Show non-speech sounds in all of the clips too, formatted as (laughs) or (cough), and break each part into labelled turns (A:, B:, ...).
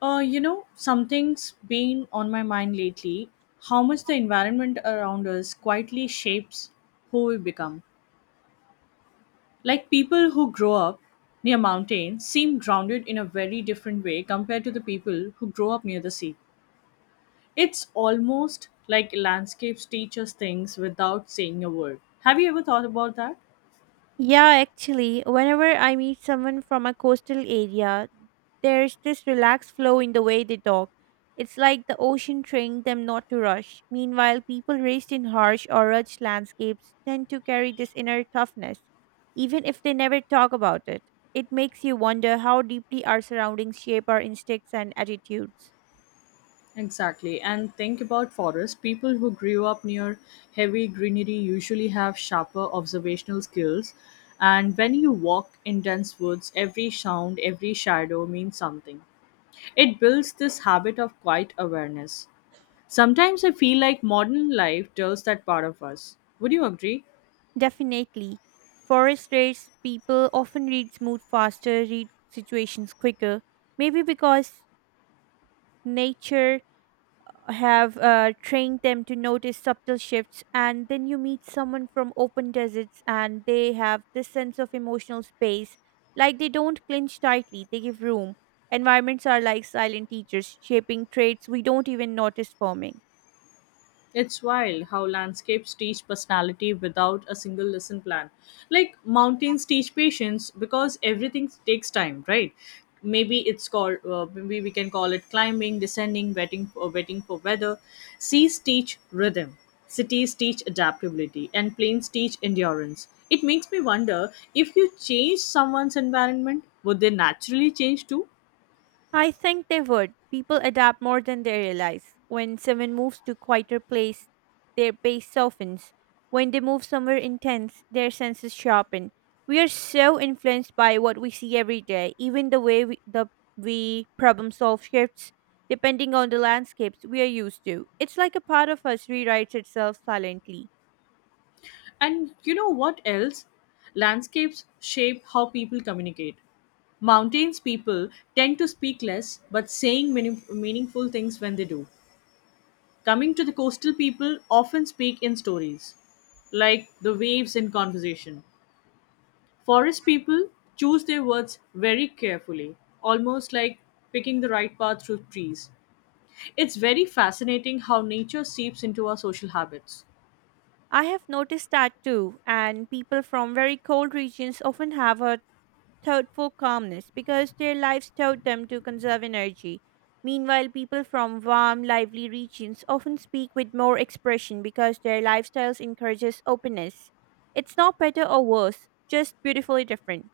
A: Something's been on my mind lately how much the environment around us quietly shapes who we become. Like people who grow up near mountains seem grounded in a very different way compared to the people who grow up near the sea. It's almost like landscapes teach us things without saying a word. Have you ever thought about that?
B: Yeah, actually, whenever I meet someone from a coastal area, there's this relaxed flow in the way they talk. It's like the ocean trained them not to rush. Meanwhile, people raised in harsh or rugged landscapes tend to carry this inner toughness, even if they never talk about it. It makes you wonder how deeply our surroundings shape our instincts and attitudes.
A: Exactly. And think about forests. People who grew up near heavy greenery usually have sharper observational skills. And when you walk in dense woods, every sound, every shadow means something. It builds this habit of quiet awareness. Sometimes I feel like modern life tells that part of us. Would you agree?
B: Definitely. Forest raised people often read mood faster, read situations quicker, maybe because nature have trained them to notice subtle shifts, and then you meet someone from open deserts, and they have this sense of emotional space. Like, they don't clinch tightly, they give room. Environments are like silent teachers, shaping traits we don't even notice forming.
A: It's wild how landscapes teach personality without a single lesson plan. Like mountains teach patience because everything takes time, right? Maybe it's called, maybe we can call it climbing, descending, waiting for weather. Seas teach rhythm, cities teach adaptability, and plains teach endurance. It makes me wonder if you change someone's environment, would they naturally change too?
B: I think they would. People adapt more than they realize. When someone moves to quieter place, their pace softens. When they move somewhere intense, their senses sharpen. We are so influenced by what we see every day. Even the way we problem solve shifts depending on the landscapes we are used to. It's like a part of us rewrites itself silently.
A: And you know what else? Landscapes shape how people communicate. Mountains people tend to speak less but saying meaningful things when they do. Coming to the coastal people often speak in stories, like the waves in conversation. Forest people choose their words very carefully, almost like picking the right path through trees. It's very fascinating how nature seeps into our social habits.
B: I have noticed that too, and people from very cold regions often have a thoughtful calmness because their lives taught them to conserve energy. Meanwhile, people from warm, lively regions often speak with more expression because their lifestyles encourages openness. It's not better or worse, just beautifully different.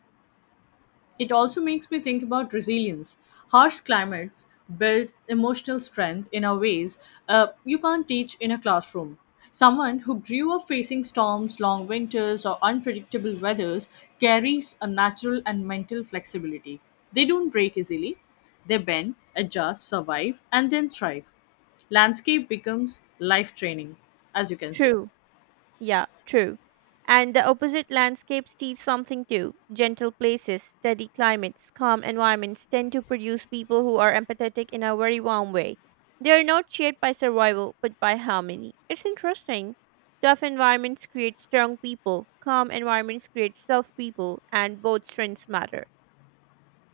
A: It also makes me think about resilience. Harsh climates build emotional strength in a ways you can't teach in a classroom. Someone who grew up facing storms, long winters, or unpredictable weathers carries a natural and mental flexibility. They don't break easily, they bend, adjust, survive, and then thrive. Landscape becomes life training, as you can say.
B: True. Yeah, true. And the opposite landscapes teach something too. Gentle places, steady climates, calm environments tend to produce people who are empathetic in a very warm way. They are not shaped by survival, but by harmony. It's interesting. Tough environments create strong people, calm environments create soft people, and both strengths matter.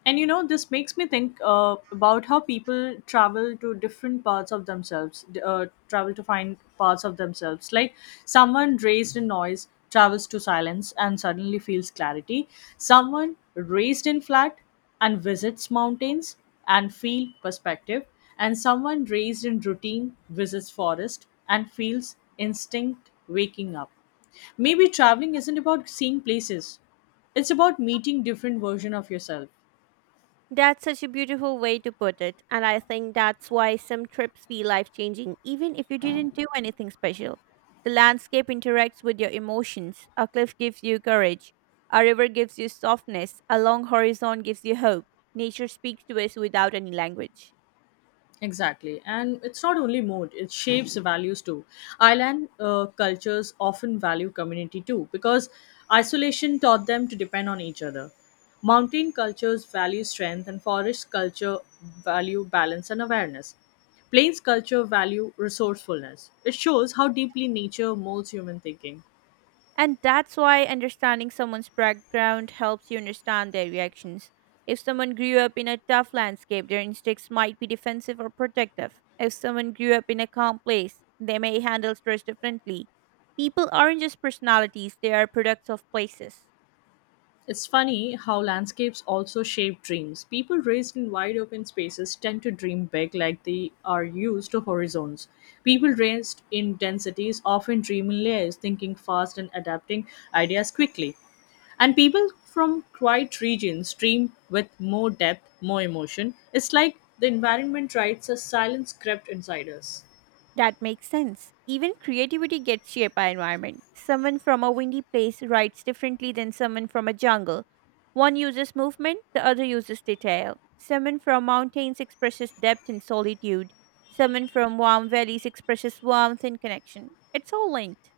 A: And you know, this makes me think about how people travel to different parts of themselves, travel to find parts of themselves. Like someone raised in noise travels to silence and suddenly feels clarity. Someone raised in flat and visits mountains and feel perspective. And someone raised in routine visits forest and feels instinct waking up, maybe traveling isn't about seeing places, it's about meeting different version of yourself.
B: That's such a beautiful way to put it. And I think that's why some trips feel life changing, even if you didn't do anything special. The landscape interacts with your emotions. A cliff gives you courage. A river gives you softness. A long horizon gives you hope. Nature speaks to us without any language.
A: Exactly. And it's not only mode, it shapes values too. Island cultures often value community too because isolation taught them to depend on each other. Mountain cultures value strength, and forest culture value balance and awareness. Plains culture value resourcefulness. It shows how deeply nature molds human thinking.
B: And that's why understanding someone's background helps you understand their reactions. If someone grew up in a tough landscape, their instincts might be defensive or protective. If someone grew up in a calm place, they may handle stress differently. People aren't just personalities, they are products of places.
A: It's funny how landscapes also shape dreams. People raised in wide open spaces tend to dream big, like they are used to horizons. People raised in densities often dream in layers, thinking fast and adapting ideas quickly. And people from quiet regions dream with more depth, more emotion. It's like the environment writes a silent script inside us.
B: That makes sense. Even creativity gets shaped by environment. Someone from a windy place writes differently than someone from a jungle. One uses movement, the other uses detail. Someone from mountains expresses depth and solitude. Someone from warm valleys expresses warmth and connection. It's all linked.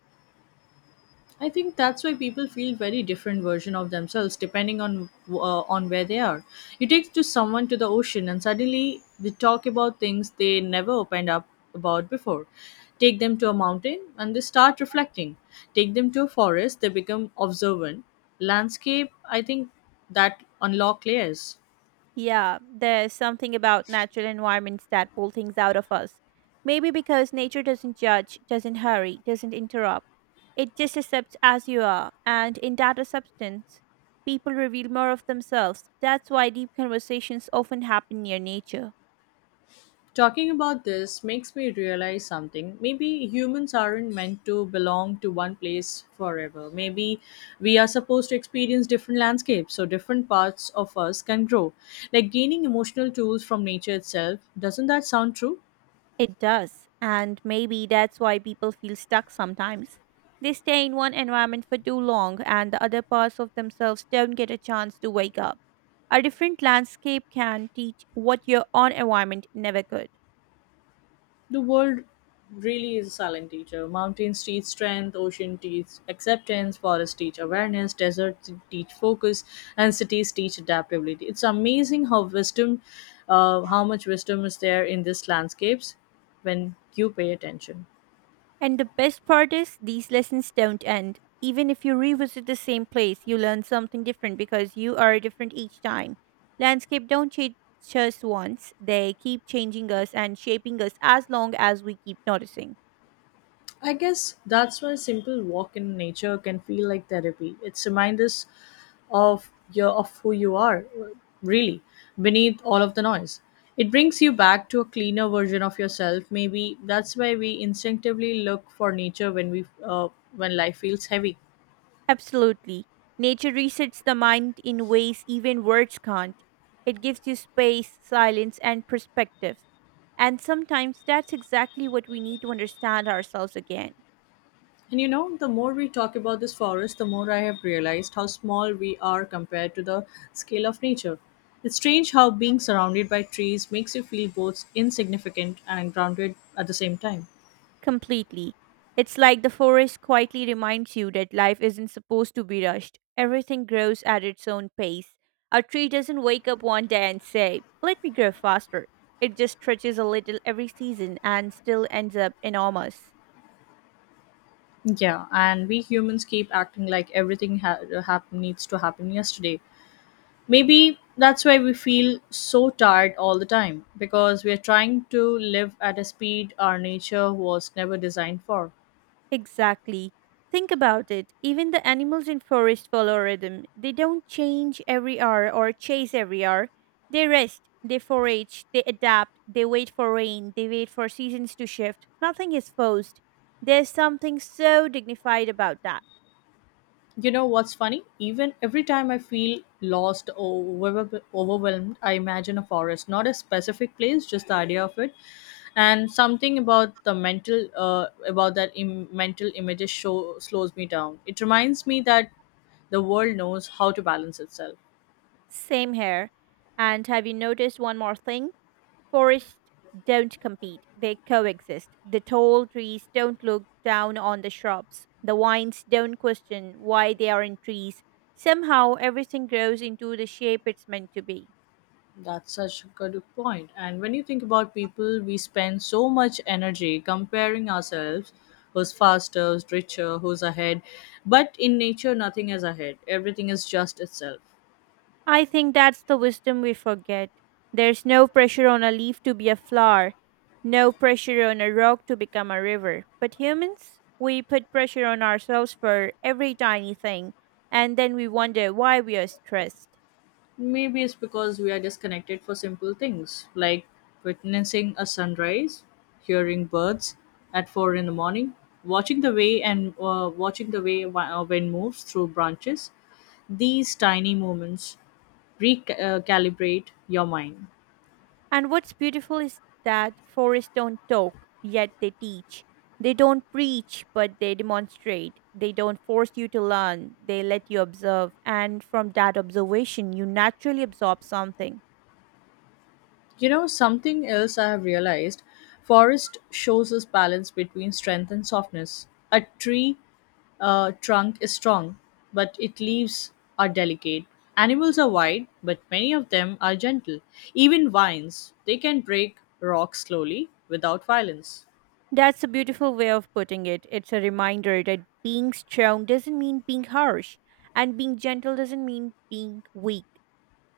A: I think that's why people feel very different version of themselves depending on where they are. You take to someone to the ocean and suddenly they talk about things they never opened up about before. Take them to a mountain and they start reflecting. Take them to a forest, they become observant. Landscape, I think, that unlock layers.
B: Yeah, there's something about natural environments that pull things out of us. Maybe because nature doesn't judge, doesn't hurry, doesn't interrupt. It just accepts as you are, and in that acceptance, people reveal more of themselves. That's why deep conversations often happen near nature.
A: Talking about this makes me realize something. Maybe humans aren't meant to belong to one place forever. Maybe we are supposed to experience different landscapes so different parts of us can grow. Like gaining emotional tools from nature itself. Doesn't that sound true?
B: It does. And maybe that's why people feel stuck sometimes. They stay in one environment for too long, and the other parts of themselves don't get a chance to wake up. A different landscape can teach what your own environment never could.
A: The world really is a silent teacher. Mountains teach strength, ocean teach acceptance, forests teach awareness, deserts teach focus, and cities teach adaptability. It's amazing how how much wisdom is there in these landscapes when you pay attention.
B: And the best part is, these lessons don't end. Even if you revisit the same place, you learn something different because you are different each time. Landscape don't change us once, they keep changing us and shaping us as long as we keep noticing.
A: I guess that's why a simple walk in nature can feel like therapy. It's reminds us of who you are really beneath all of the noise. It brings you back to a cleaner version of yourself. Maybe that's why we instinctively look for nature when we when life feels heavy.
B: Absolutely. Nature resets the mind in ways even words can't. It gives you space, silence, and perspective. And sometimes that's exactly what we need to understand ourselves again.
A: And you know, the more we talk about this forest, the more I have realized how small we are compared to the scale of nature. It's strange how being surrounded by trees makes you feel both insignificant and grounded at the same time.
B: Completely. It's like the forest quietly reminds you that life isn't supposed to be rushed. Everything grows at its own pace. A tree doesn't wake up one day and say, Let me grow faster. It just stretches a little every season and still ends up enormous.
A: Yeah, and we humans keep acting like everything needs to happen yesterday. Maybe that's why we feel so tired all the time because we are trying to live at a speed our nature was never designed for.
B: Exactly. Think about it. Even the animals in forest follow a rhythm. They don't change every hour or chase every hour. They rest, they forage, they adapt, they wait for rain, they wait for seasons to shift. Nothing is forced. There's something so dignified about that.
A: You know what's funny? Even every time I feel lost or overwhelmed, I imagine a forest, not a specific place, just the idea of it. And something about the about that mental images show slows me down. It reminds me that the world knows how to balance itself.
B: Same here. And have you noticed one more thing? Forests don't compete, they coexist. The tall trees don't look down on the shrubs. The vines don't question why they aren't trees. Somehow, everything grows into the shape it's meant to be.
A: That's such a good point. And when you think about people, we spend so much energy comparing ourselves, who's faster, who's richer, who's ahead. But in nature, nothing is ahead, everything is just itself.
B: I think that's the wisdom we forget. There's no pressure on a leaf to be a flower, no pressure on a rock to become a river. But humans, we put pressure on ourselves for every tiny thing, and then we wonder why we are stressed.
A: Maybe it's because we are disconnected for simple things like witnessing a sunrise, hearing birds at 4 in the morning, watching the way wind moves through branches. These tiny moments recalibrate your mind.
B: And what's beautiful is that forests don't talk, yet they teach. They don't preach, but they demonstrate. They don't force you to learn, they let you observe. And from that observation, you naturally absorb something.
A: You know, something else I have realized, forest shows us balance between strength and softness. A tree trunk is strong, but its leaves are delicate. Animals are wide, but many of them are gentle. Even vines, they can break rocks slowly without violence.
B: That's a beautiful way of putting it. It's a reminder that being strong doesn't mean being harsh, and being gentle doesn't mean being weak.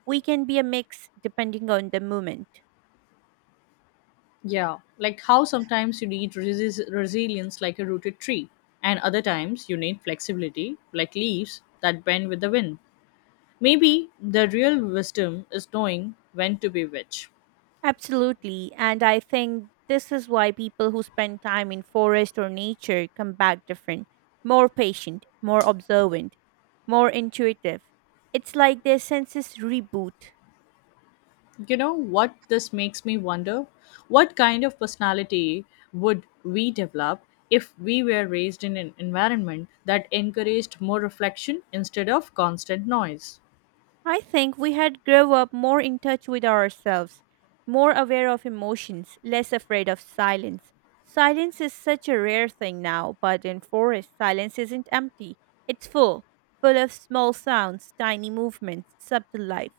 B: We can be a mix depending on the moment.
A: Yeah, like how sometimes you need resilience like a rooted tree, and other times you need flexibility like leaves that bend with the wind. Maybe the real wisdom is knowing when to be which.
B: Absolutely. And I think this is why people who spend time in forest or nature come back different, more patient, more observant, more intuitive. It's like their senses reboot.
A: You know what this makes me wonder? What kind of personality would we develop if we were raised in an environment that encouraged more reflection instead of constant noise?
B: I think we had grow up more in touch with ourselves, more aware of emotions, less afraid of silence. Silence is such a rare thing now, but in forest silence isn't empty. It's full, full of small sounds, tiny movements, subtle life.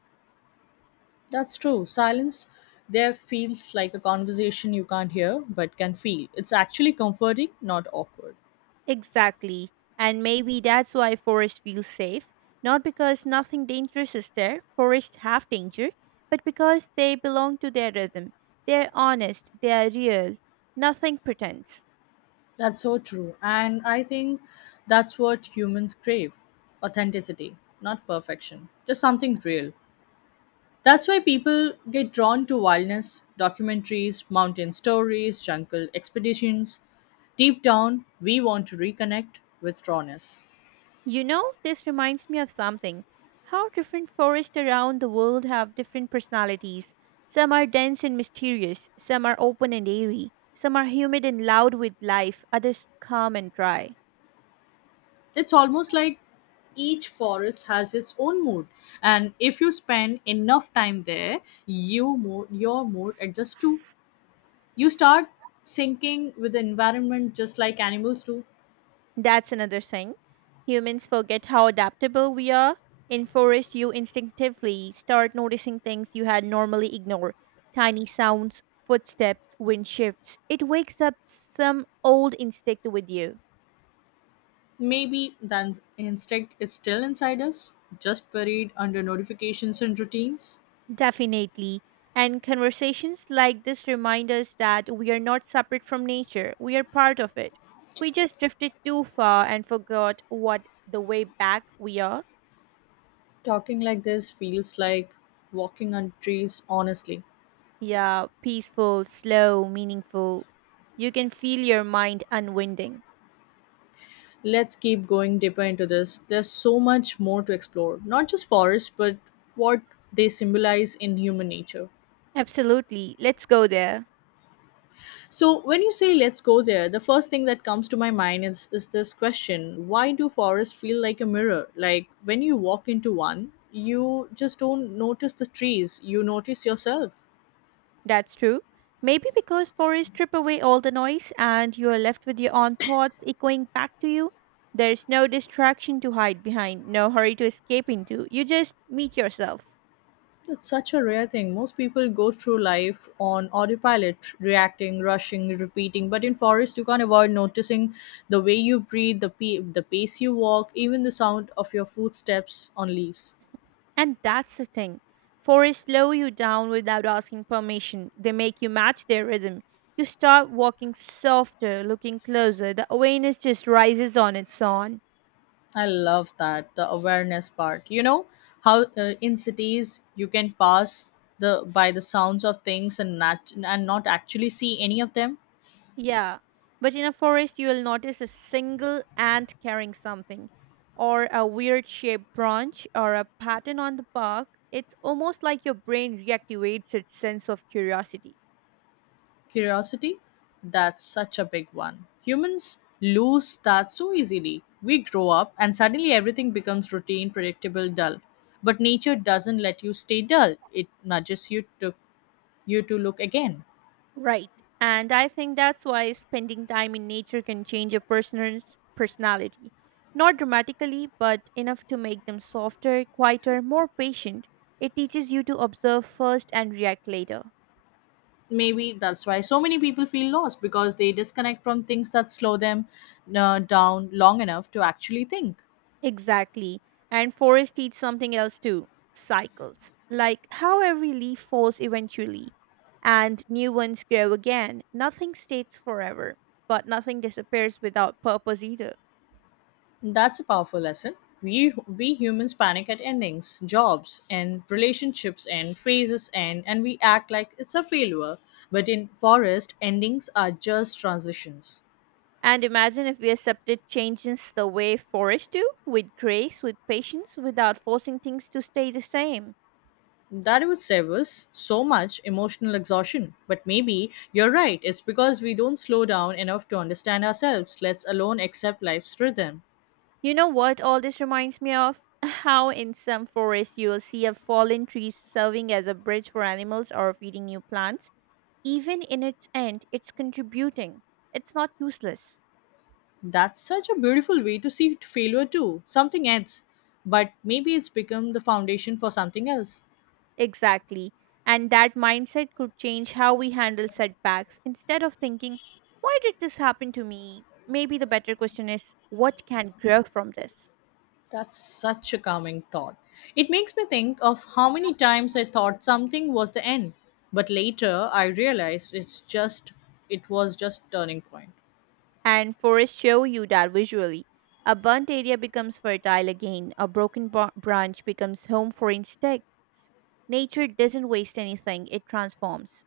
A: That's true. Silence there feels like a conversation you can't hear but can feel. It's actually comforting, not awkward.
B: Exactly. And maybe that's why forests feel safe, not because nothing dangerous is there, forests have danger, but because they belong to their rhythm. They're honest, they are real, nothing pretends.
A: That's so true. And I think that's what humans crave, authenticity, not perfection, just something real. That's why people get drawn to wildness, documentaries, mountain stories, jungle expeditions. Deep down, we want to reconnect with rawness.
B: You know, this reminds me of something: how different forests around the world have different personalities. Some are dense and mysterious, some are open and airy, some are humid and loud with life, others calm and dry.
A: It's almost like each forest has its own mood, and if you spend enough time there, your mood adjusts too. You start syncing with the environment just like animals do.
B: That's another thing. Humans forget how adaptable we are. In forest, you instinctively start noticing things you had normally ignored: tiny sounds, footsteps, wind shifts. It wakes up some old instinct with you.
A: Maybe that instinct is still inside us, just buried under notifications and routines.
B: Definitely. And conversations like this remind us that we are not separate from nature, we are part of it. We just drifted too far and forgot what the way back we are.
A: Talking like this feels like walking on trees, honestly.
B: Yeah, peaceful, slow, meaningful. You can feel your mind unwinding.
A: Let's keep going deeper into this. There's so much more to explore, not just forests, but what they symbolize in human nature.
B: Absolutely. Let's go there.
A: So when you say let's go there, the first thing that comes to my mind is this question, why do forests feel like a mirror? Like when you walk into one, you just don't notice the trees, you notice yourself.
B: That's true. Maybe because forests strip away all the noise and you are left with your own thoughts echoing back to you. There's no distraction to hide behind, no hurry to escape into. You just meet yourself.
A: That's such a rare thing. Most people go through life on autopilot, reacting, rushing, repeating. But in forest, you can't avoid noticing the way you breathe, the pace you walk, even the sound of your footsteps on leaves.
B: And that's the thing. Forests slow you down without asking permission. They make you match their rhythm. You start walking softer, looking closer. The awareness just rises on its own.
A: I love that the awareness part. You know how in cities you can pass the sounds of things and not actually see any of them.
B: Yeah. But in a forest, you will notice a single ant carrying something, or a weird shaped branch, or a pattern on the bark. It's almost like your brain reactivates its sense of curiosity.
A: Curiosity, that's such a big one. Humans lose that so easily. We grow up and suddenly everything becomes routine, predictable, dull. But nature doesn't let you stay dull. It nudges you to look again.
B: Right. And I think that's why spending time in nature can change a person's personality. Not dramatically, but enough to make them softer, quieter, more patient. It teaches you to observe first and react later.
A: Maybe that's why so many people feel lost because they disconnect from things that slow them down long enough to actually think.
B: Exactly. And forests teach something else too: cycles. Like how every leaf falls eventually, and new ones grow again. Nothing stays forever, but nothing disappears without purpose either.
A: That's a powerful lesson. We humans panic at endings, jobs and relationships and phases end, and we act like it's a failure, but in forest endings are just transitions.
B: And imagine if we accepted changes the way forests do, with grace, with patience, without forcing things to stay the same.
A: That would save us so much emotional exhaustion. But maybe you're right. It's because we don't slow down enough to understand ourselves, let alone accept life's rhythm.
B: You know what all this reminds me of? (laughs) How in some forests you'll see a fallen tree serving as a bridge for animals or feeding new plants. Even in its end, it's contributing. It's not useless.
A: That's such a beautiful way to see failure too. Something ends, but maybe it's become the foundation for something else.
B: Exactly. And that mindset could change how we handle setbacks. Instead of thinking, why did this happen to me? Maybe the better question is, what can grow from this?
A: That's such a calming thought. It makes me think of how many times I thought something was the end, but later I realized it was just turning point.
B: And forests show you that visually. A burnt area becomes fertile again, a broken branch becomes home for insects. Nature doesn't waste anything, it transforms.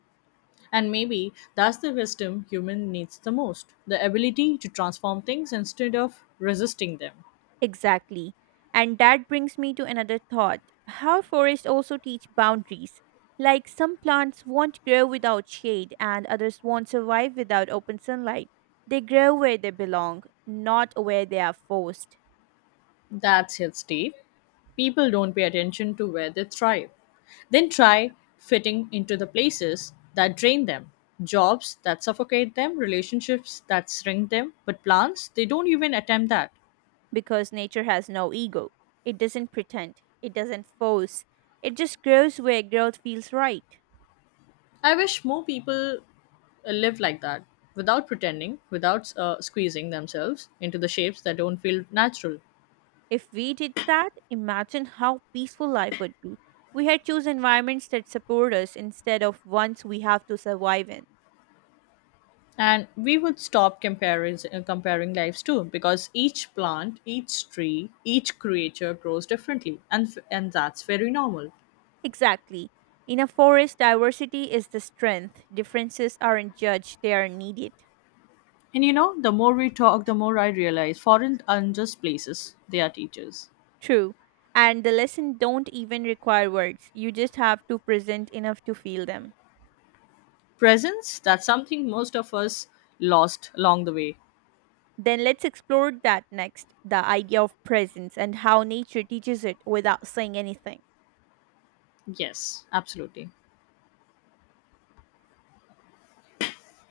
A: And maybe that's the wisdom human needs the most, the ability to transform things instead of resisting them.
B: Exactly. And that brings me to another thought: how forests also teach boundaries. Like some plants won't grow without shade, and others won't survive without open sunlight. They grow where they belong, not where they are forced.
A: That's his tape. People don't pay attention to where they thrive. Then try fitting into the places that drain them. Jobs that suffocate them, relationships that shrink them, but plants, they don't even attempt that.
B: Because nature has no ego. It doesn't pretend, it doesn't force, it just grows where growth feels right.
A: I wish more people live like that, without pretending, without squeezing themselves into the shapes that don't feel natural.
B: If we did that, imagine how peaceful life would be. We had choose environments that support us instead of ones we have to survive in.
A: And we would stop comparing lives too, because each plant, each tree, each creature grows differently, and that's very normal.
B: Exactly. In a forest, diversity is the strength. Differences aren't judged, they are needed.
A: And you know, the more we talk, the more I realize foreign aren't just places, they are teachers.
B: True. And the lesson don't even require words. You just have to present enough to feel them.
A: Presence, that's something most of us lost along the way.
B: Then let's explore that next: the idea of presence and how nature teaches it without saying anything.
A: Yes, absolutely.